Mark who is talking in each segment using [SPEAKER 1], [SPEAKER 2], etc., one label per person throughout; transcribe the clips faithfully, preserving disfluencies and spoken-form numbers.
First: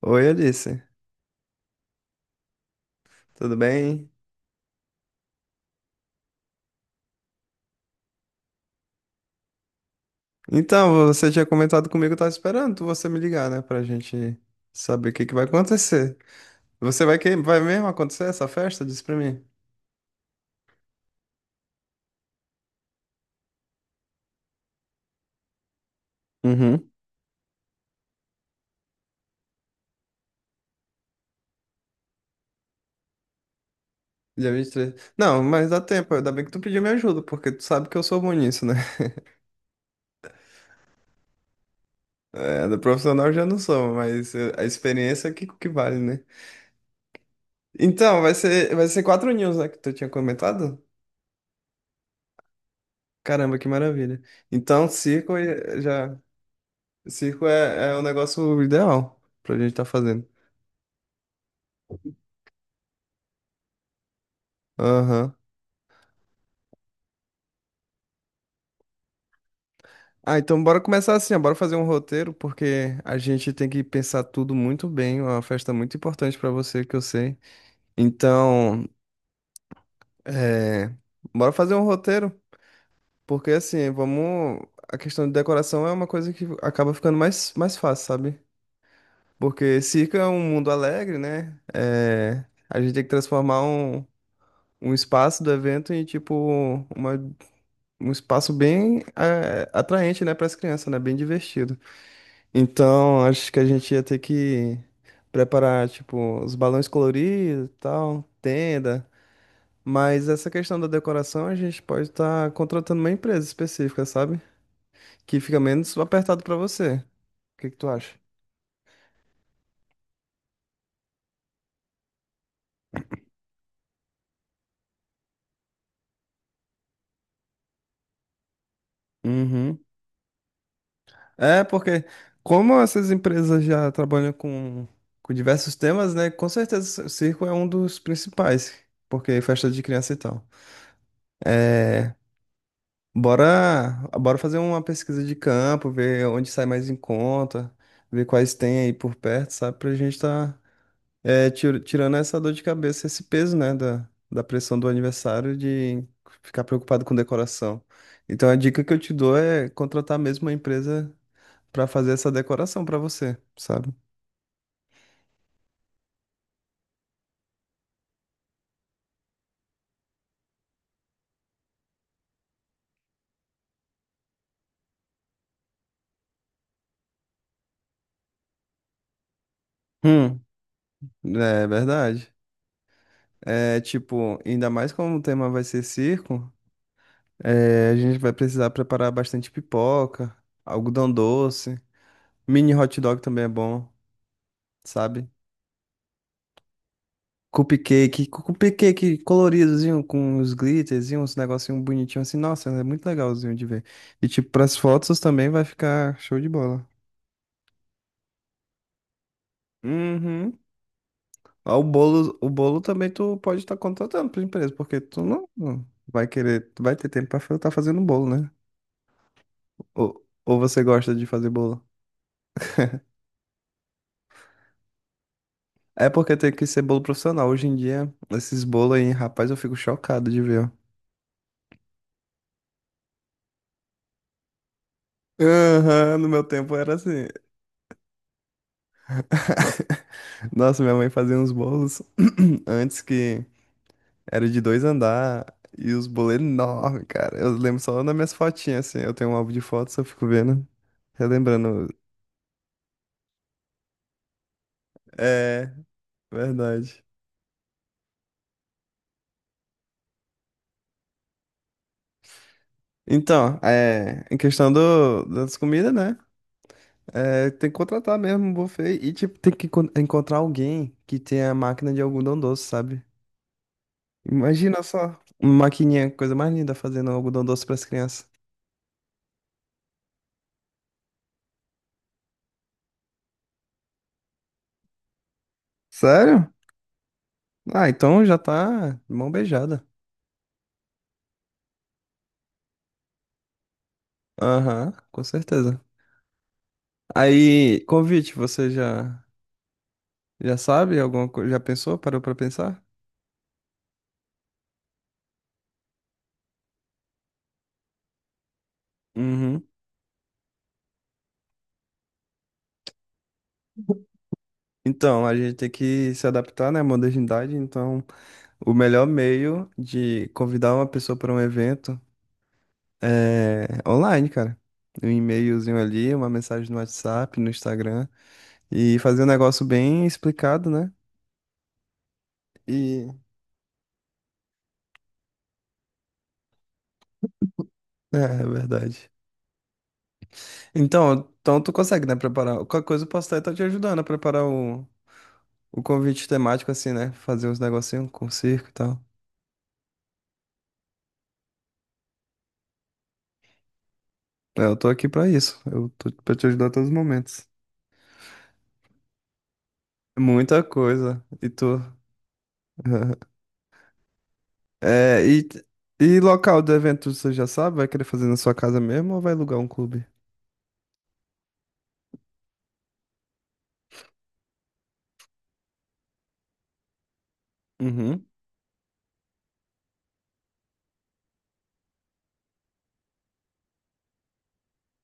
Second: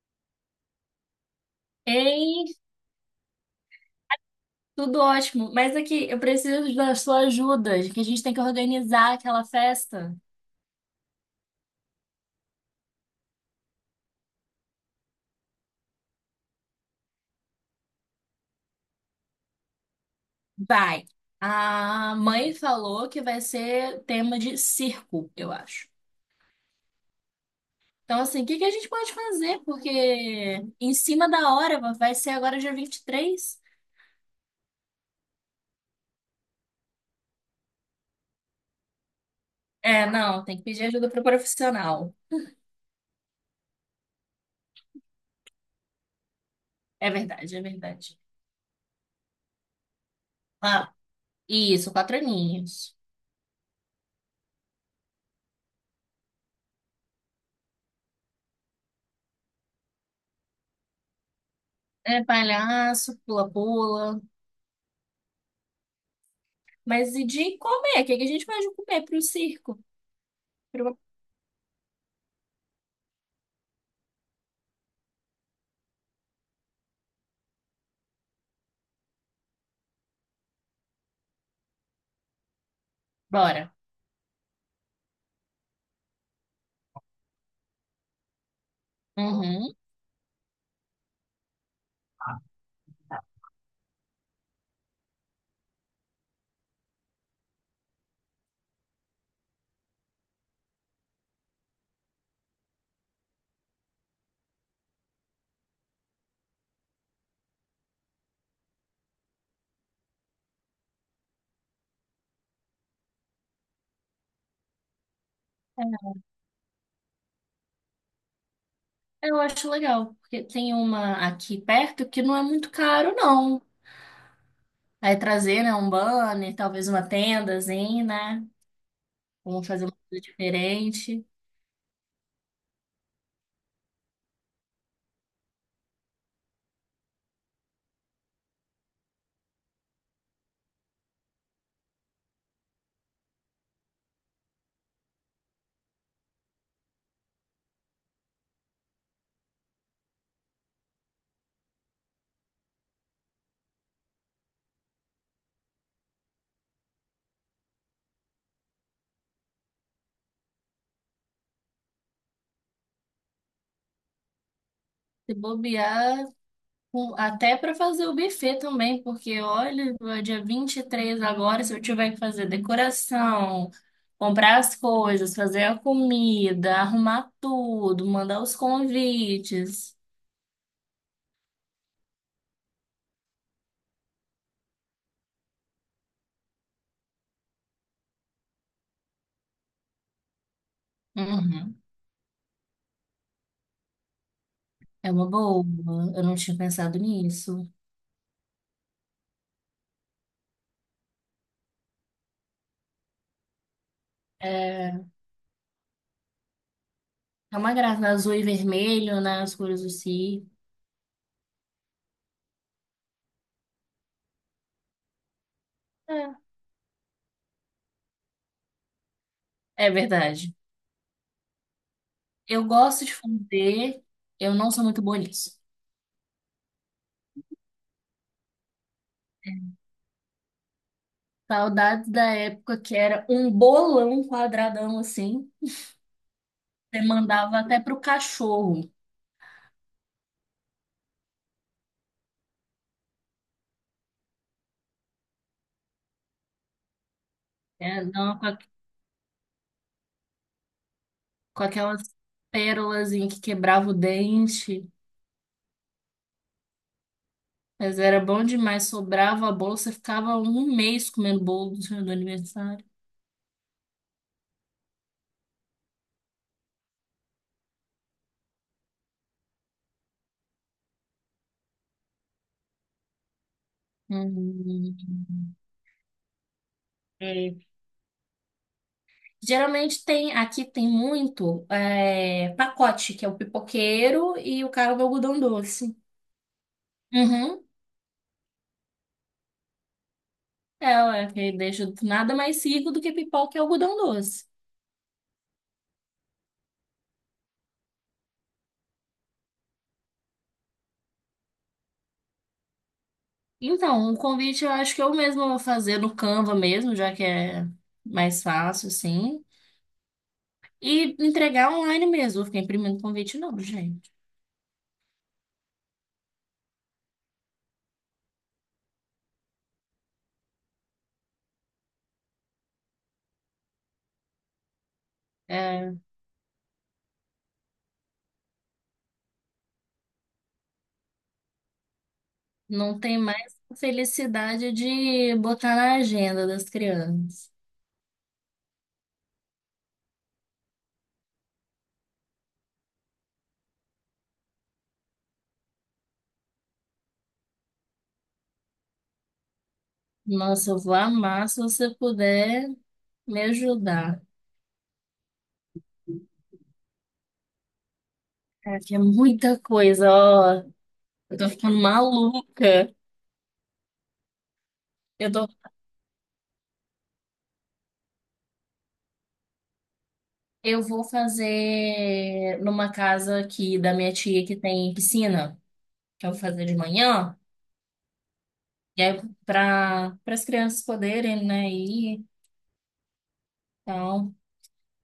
[SPEAKER 1] Oi, Alice.
[SPEAKER 2] Ei,
[SPEAKER 1] Tudo bem?
[SPEAKER 2] tudo ótimo. Mas aqui, eu preciso da sua ajuda, que a gente tem que organizar aquela festa.
[SPEAKER 1] Então, você tinha comentado comigo, eu tava esperando você me ligar, né? Pra gente saber o que que vai acontecer. Você vai que vai mesmo acontecer essa festa? Diz pra mim.
[SPEAKER 2] Vai. A mãe falou que vai ser tema de circo, eu acho.
[SPEAKER 1] Uhum.
[SPEAKER 2] Então, assim, o que que a gente pode fazer? Porque em cima da hora, vai ser agora dia vinte e três.
[SPEAKER 1] Dia vinte e três. Não, mas dá tempo. Ainda bem que tu pediu minha ajuda, porque tu sabe que eu sou bom nisso, né?
[SPEAKER 2] É, não, tem que pedir ajuda para o profissional.
[SPEAKER 1] É, do profissional eu já não sou, mas eh, a experiência é que, que vale, né?
[SPEAKER 2] É verdade, é verdade.
[SPEAKER 1] Então, vai ser, vai ser quatro news, né? Que tu tinha comentado?
[SPEAKER 2] Ah, isso, quatro aninhos.
[SPEAKER 1] Caramba, que maravilha. Então, cinco eh, já. Circo é, é o negócio ideal pra gente tá fazendo.
[SPEAKER 2] É palhaço, pula-pula.
[SPEAKER 1] Aham.
[SPEAKER 2] Mas e de comer? O que que a gente pode comer para o circo?
[SPEAKER 1] Ah, então bora começar assim, ó, bora fazer um roteiro, porque a gente tem que pensar tudo muito bem, é uma festa muito importante pra você, que eu sei. Então, é, bora fazer um roteiro, porque
[SPEAKER 2] Bora.
[SPEAKER 1] assim, vamos. A questão de decoração é uma coisa que acaba ficando mais, mais fácil, sabe?
[SPEAKER 2] Uhum.
[SPEAKER 1] Porque circo é um mundo alegre, né? É, a gente tem que transformar um, um espaço do evento em, tipo, uma um espaço bem eh, atraente, né, para as crianças, né, bem divertido. Então, acho que a gente ia ter que preparar, tipo, os balões coloridos, e tal, tenda, mas essa questão da decoração a gente pode estar contratando uma empresa específica, sabe? Que fica menos apertado para você. O que que tu acha?
[SPEAKER 2] Eu acho legal, porque tem uma aqui perto que não é muito caro, não. Aí trazer, né, um banner, talvez uma tendazinha, né? Vamos
[SPEAKER 1] Uhum.
[SPEAKER 2] fazer uma coisa diferente.
[SPEAKER 1] É, porque como essas empresas já trabalham com, com diversos temas, né, com certeza o circo é um dos principais, porque é festa de criança e tal. É, Bora, bora fazer uma pesquisa de campo, ver onde sai mais em conta, ver quais tem aí por perto, sabe? Pra gente tá é, tir- tirando essa dor de cabeça, esse peso, né? Da, da pressão do aniversário de ficar preocupado com decoração. Então a dica que eu te dou é contratar mesmo uma empresa pra fazer essa decoração pra você, sabe?
[SPEAKER 2] Se bobear, com- até para fazer o buffet também, porque olha, é dia vinte e três agora, se eu tiver que fazer decoração, comprar as coisas, fazer a comida, arrumar tudo, mandar os convites.
[SPEAKER 1] Hum, é verdade. É tipo, ainda mais como o tema vai ser circo, é, a gente vai precisar preparar bastante pipoca, algodão doce.
[SPEAKER 2] Uhum.
[SPEAKER 1] Mini hot dog também é bom,
[SPEAKER 2] É uma
[SPEAKER 1] sabe?
[SPEAKER 2] boa. Eu não tinha pensado nisso.
[SPEAKER 1] Cupcake, cu- cupcake coloridozinho com os glitters e uns negocinho bonitinho assim. Nossa, é muito legalzinho de ver. E tipo, pras
[SPEAKER 2] É,
[SPEAKER 1] fotos também vai ficar show de bola.
[SPEAKER 2] é uma graça, né? Azul e vermelho, né? As cores do si.
[SPEAKER 1] Uhum. Ah, O bolo, o bolo também tu pode estar contratando pra empresa, porque tu não não vai
[SPEAKER 2] É,
[SPEAKER 1] querer, tu vai ter tempo pra estar fazendo bolo, né?
[SPEAKER 2] é
[SPEAKER 1] Ou,
[SPEAKER 2] verdade.
[SPEAKER 1] ou você gosta de fazer bolo?
[SPEAKER 2] Eu gosto de fazer, eu não sou muito boa nisso.
[SPEAKER 1] É porque tem que ser bolo profissional. Hoje em dia, esses bolos aí, rapaz, eu fico chocado de ver, ó.
[SPEAKER 2] Saudades da época que era um bolão quadradão assim.
[SPEAKER 1] Aham, no meu tempo era
[SPEAKER 2] Você
[SPEAKER 1] assim.
[SPEAKER 2] mandava até pro cachorro,
[SPEAKER 1] Nossa, minha mãe fazia uns bolos antes que era de dois andar e os bolos enormes, cara. Eu lembro só
[SPEAKER 2] né?
[SPEAKER 1] nas minhas
[SPEAKER 2] Não, com, a-
[SPEAKER 1] fotinhas, assim. Eu tenho um álbum de fotos, eu fico vendo,
[SPEAKER 2] Com
[SPEAKER 1] relembrando.
[SPEAKER 2] aquelas pérolas em que quebrava o dente.
[SPEAKER 1] É, verdade.
[SPEAKER 2] Mas era bom demais, sobrava a bolo, você ficava um mês comendo bolo do seu- do aniversário.
[SPEAKER 1] Então, é, em questão do, das comidas, né? É, tem que contratar mesmo um buffet e, tipo, tem que encon- encontrar alguém que tenha máquina de algodão doce, sabe? Imagina só, uma
[SPEAKER 2] Uhum.
[SPEAKER 1] maquininha, coisa mais linda, fazendo algodão doce para as crianças.
[SPEAKER 2] Geralmente tem, aqui tem muito é, pacote, que é o pipoqueiro e o cara do algodão doce.
[SPEAKER 1] Sério?
[SPEAKER 2] Uhum.
[SPEAKER 1] Ah, então já tá mão beijada.
[SPEAKER 2] É, ué, que deixa nada mais rico do que pipoca e algodão doce.
[SPEAKER 1] Aham, com certeza. Aí, convite, você já já sabe alguma coisa? Já pensou? Parou pra pensar?
[SPEAKER 2] Então, o convite eu acho que eu mesma vou fazer no Canva mesmo, já que é mais fácil, assim.
[SPEAKER 1] Uhum.
[SPEAKER 2] E entregar online mesmo, vou ficar imprimindo convite não, gente.
[SPEAKER 1] Então, a gente tem que se adaptar, né, à modernidade. Então, o melhor meio de convidar uma pessoa para um evento é online, cara. Um e-mailzinho
[SPEAKER 2] É,
[SPEAKER 1] ali, uma mensagem no WhatsApp, no Instagram e fazer um negócio bem explicado, né?
[SPEAKER 2] não
[SPEAKER 1] E
[SPEAKER 2] tem mais felicidade de botar na agenda das crianças.
[SPEAKER 1] é, é verdade. Então, então tu consegue, né, preparar? Qualquer coisa eu posso estar te ajudando a preparar o o convite temático, assim, né? Fazer uns negocinhos com circo e tal.
[SPEAKER 2] Nossa, eu vou amar se você puder me ajudar.
[SPEAKER 1] É, eu tô aqui pra isso. Eu tô pra te ajudar a todos os momentos.
[SPEAKER 2] É, que é muita coisa,
[SPEAKER 1] Muita
[SPEAKER 2] ó.
[SPEAKER 1] coisa.
[SPEAKER 2] Eu
[SPEAKER 1] E
[SPEAKER 2] tô ficando
[SPEAKER 1] tu?
[SPEAKER 2] maluca.
[SPEAKER 1] É,
[SPEAKER 2] Eu
[SPEAKER 1] e,
[SPEAKER 2] tô,
[SPEAKER 1] e local do evento, você já sabe? Vai querer fazer na sua casa mesmo ou vai alugar um clube?
[SPEAKER 2] eu vou fazer numa casa aqui da minha tia que tem piscina, que eu vou fazer de manhã,
[SPEAKER 1] Uhum,
[SPEAKER 2] e aí para as crianças poderem, né, ir. Então,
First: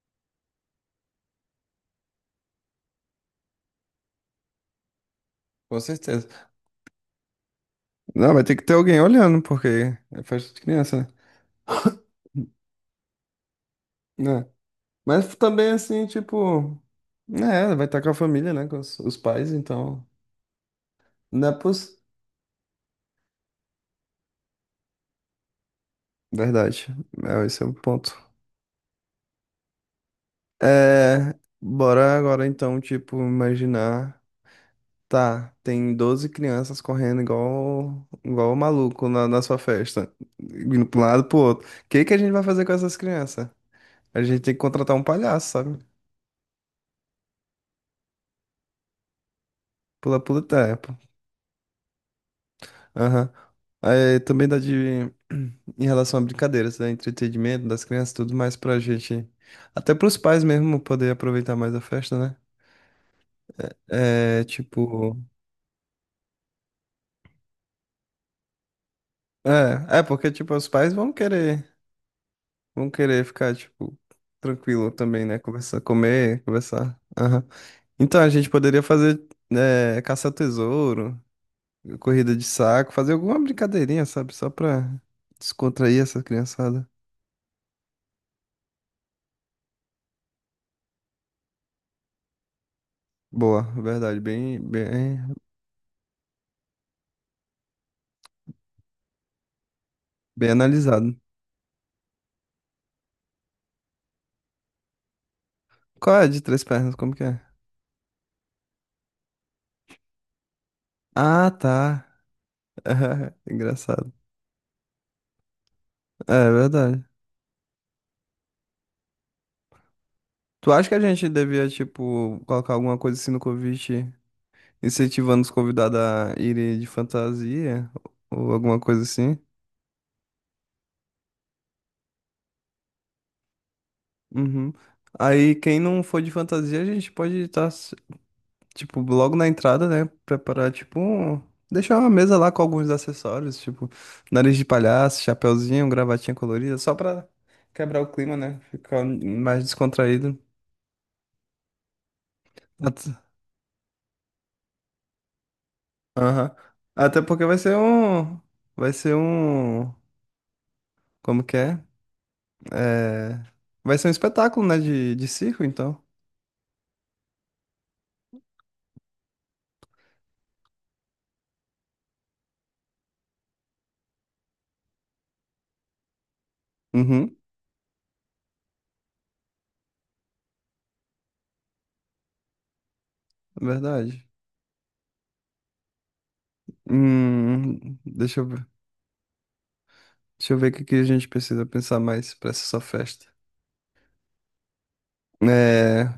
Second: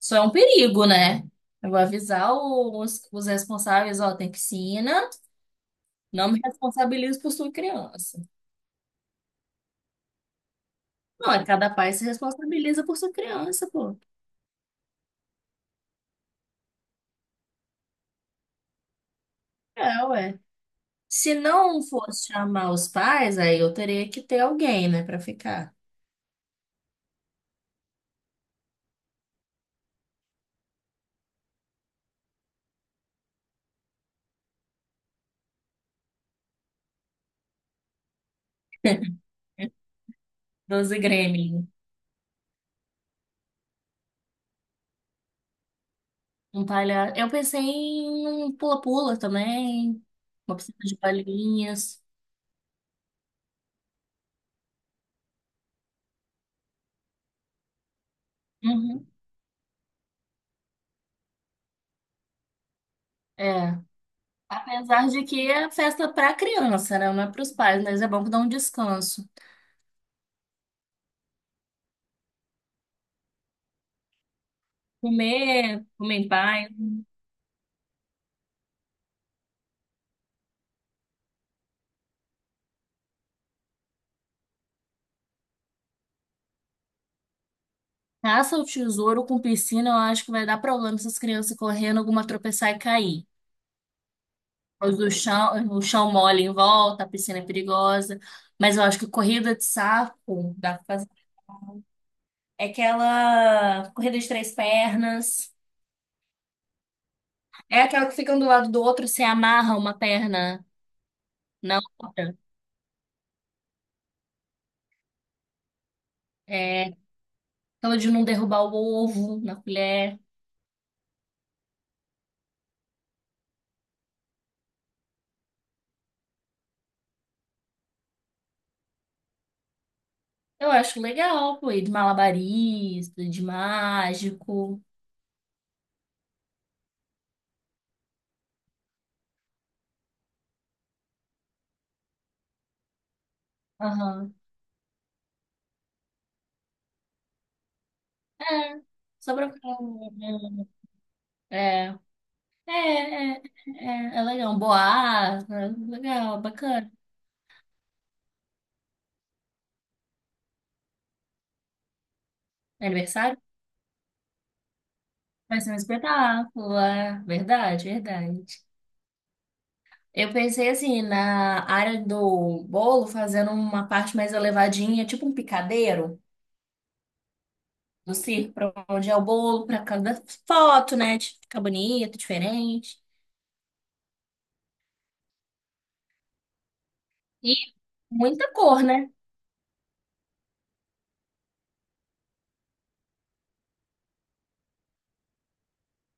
[SPEAKER 2] isso é um perigo, né? Eu vou avisar os, os responsáveis, ó, tem piscina,
[SPEAKER 1] com
[SPEAKER 2] não me
[SPEAKER 1] certeza.
[SPEAKER 2] responsabilizo por sua criança.
[SPEAKER 1] Não, vai ter que ter alguém olhando, porque é festa de criança,
[SPEAKER 2] Não, é cada pai se responsabiliza por sua criança, pô.
[SPEAKER 1] né? É. Mas também, assim, tipo... Né, vai estar com a família, né? Com os, os pais,
[SPEAKER 2] É,
[SPEAKER 1] então.
[SPEAKER 2] ué. Se
[SPEAKER 1] Não é
[SPEAKER 2] não
[SPEAKER 1] poss...
[SPEAKER 2] fosse chamar os pais, aí eu teria que ter alguém, né, pra ficar.
[SPEAKER 1] Verdade. É, esse é o ponto. É, bora agora então, tipo, imaginar. Tá, tem doze crianças correndo igual, igual o maluco na, na sua festa, indo
[SPEAKER 2] Doze
[SPEAKER 1] pra um lado e pro outro.
[SPEAKER 2] Gremlin.
[SPEAKER 1] O que que a gente vai fazer com essas crianças? A gente tem que contratar um palhaço, sabe?
[SPEAKER 2] Um palha... Eu pensei em um pula-pula também,
[SPEAKER 1] Pula, pula e
[SPEAKER 2] uma piscina
[SPEAKER 1] tempo.
[SPEAKER 2] de bolinhas.
[SPEAKER 1] Aham. Aí também dá de, em relação a brincadeiras, né? Entretenimento das crianças, tudo mais pra
[SPEAKER 2] Uhum.
[SPEAKER 1] gente. Até pros pais mesmo poder aproveitar mais a festa, né?
[SPEAKER 2] É.
[SPEAKER 1] É,
[SPEAKER 2] Apesar
[SPEAKER 1] tipo.
[SPEAKER 2] de que é festa pra criança, né? Não é pros pais, mas é bom que dá um descanso.
[SPEAKER 1] É, é porque, tipo, os pais vão querer. Vão querer ficar, tipo, tranquilo também, né? Conversar,
[SPEAKER 2] Comer, comer em
[SPEAKER 1] comer,
[SPEAKER 2] paz.
[SPEAKER 1] conversar. Aham. Então, a gente poderia fazer é, caça ao tesouro, corrida de saco, fazer alguma brincadeirinha, sabe? Só pra descontrair essa criançada.
[SPEAKER 2] Caça o tesouro com piscina, eu acho que vai dar problema essas crianças correndo, alguma tropeçar e cair.
[SPEAKER 1] Boa, verdade. Bem,
[SPEAKER 2] Os do
[SPEAKER 1] bem,
[SPEAKER 2] chão, o chão mole em volta, a piscina é perigosa. Mas eu acho que corrida de
[SPEAKER 1] bem
[SPEAKER 2] saco dá pra fazer.
[SPEAKER 1] analisado.
[SPEAKER 2] É aquela corrida de três pernas.
[SPEAKER 1] Qual é a de três pernas? Como que é?
[SPEAKER 2] É aquela que fica um do lado do outro, você amarra uma perna
[SPEAKER 1] Ah,
[SPEAKER 2] na
[SPEAKER 1] tá.
[SPEAKER 2] outra.
[SPEAKER 1] Engraçado. É,
[SPEAKER 2] É
[SPEAKER 1] verdade.
[SPEAKER 2] aquela de não derrubar o ovo na colher.
[SPEAKER 1] Tu acha que a gente devia, tipo, colocar alguma coisa assim no convite, incentivando os convidados a irem de fantasia ou alguma coisa assim?
[SPEAKER 2] Eu acho legal, pô, e de malabarista, de
[SPEAKER 1] Uhum.
[SPEAKER 2] mágico.
[SPEAKER 1] Aí quem não for de fantasia, a gente pode estar, tipo, logo na entrada, né? Preparar, tipo, um- deixar uma mesa lá com alguns acessórios, tipo,
[SPEAKER 2] Aham.
[SPEAKER 1] nariz de palhaço, chapeuzinho, gravatinha colorida, só pra quebrar o clima, né?
[SPEAKER 2] É,
[SPEAKER 1] Ficar
[SPEAKER 2] só pra
[SPEAKER 1] mais
[SPEAKER 2] ficar.
[SPEAKER 1] descontraído.
[SPEAKER 2] É, é,
[SPEAKER 1] At-
[SPEAKER 2] é, é, é legal. Boa, legal,
[SPEAKER 1] Aham.
[SPEAKER 2] bacana.
[SPEAKER 1] Até porque vai ser um. Vai ser um. Como que é?
[SPEAKER 2] Aniversário?
[SPEAKER 1] É, vai ser um espetáculo, né? De, de
[SPEAKER 2] Vai
[SPEAKER 1] circo,
[SPEAKER 2] ser um
[SPEAKER 1] então.
[SPEAKER 2] espetáculo, é verdade, verdade. Eu pensei assim, na área do bolo, fazendo uma parte mais elevadinha, tipo um picadeiro
[SPEAKER 1] Uhum,
[SPEAKER 2] do circo, pra onde é o bolo, pra cada foto, né? de Ficar bonito, diferente.
[SPEAKER 1] verdade.
[SPEAKER 2] E
[SPEAKER 1] Hum, deixa eu
[SPEAKER 2] muita
[SPEAKER 1] ver.
[SPEAKER 2] cor, né?
[SPEAKER 1] Deixa eu ver o que que a gente precisa pensar mais pra essa sua festa. É,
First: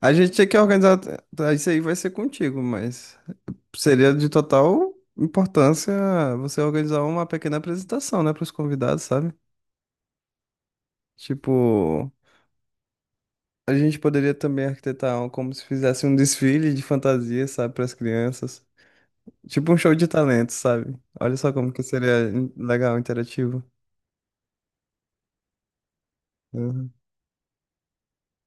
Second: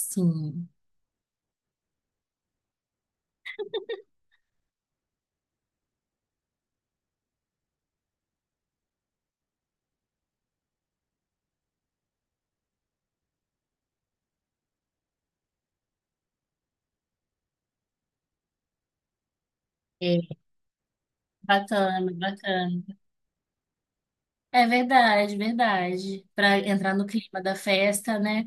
[SPEAKER 1] a gente tinha que organizar. Tá, isso aí vai ser contigo, mas seria de total importância você organizar uma pequena apresentação, né, para os convidados, sabe? Tipo, a gente poderia também arquitetar um- como se fizesse um desfile de fantasia, sabe, para as crianças. Tipo um show de
[SPEAKER 2] É,
[SPEAKER 1] talentos, sabe? Olha só como que
[SPEAKER 2] bacana,
[SPEAKER 1] seria in-
[SPEAKER 2] bacana.
[SPEAKER 1] legal, interativo.
[SPEAKER 2] É verdade, verdade. Pra entrar no clima da festa, né?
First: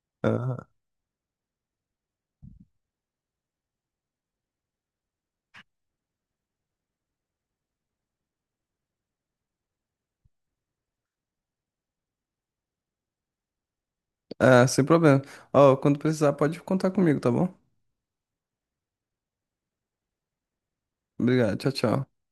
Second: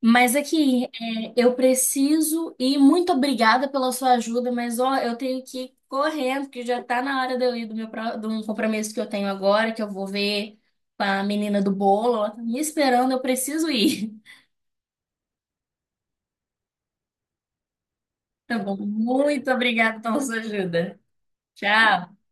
[SPEAKER 2] Mas
[SPEAKER 1] Uhum.
[SPEAKER 2] aqui, é, eu preciso e muito obrigada pela sua ajuda, mas ó, eu tenho que ir correndo, porque já tá na hora de eu ir do meu pro- de um compromisso que eu tenho agora, que eu vou ver com a menina do bolo, ela tá me esperando, eu preciso ir.
[SPEAKER 1] Ah, sem problema. Ó, quando precisar, pode contar comigo, tá bom?
[SPEAKER 2] Tá bom, muito obrigada pela sua ajuda.
[SPEAKER 1] Obrigado. Tchau,
[SPEAKER 2] Tchau.
[SPEAKER 1] tchau.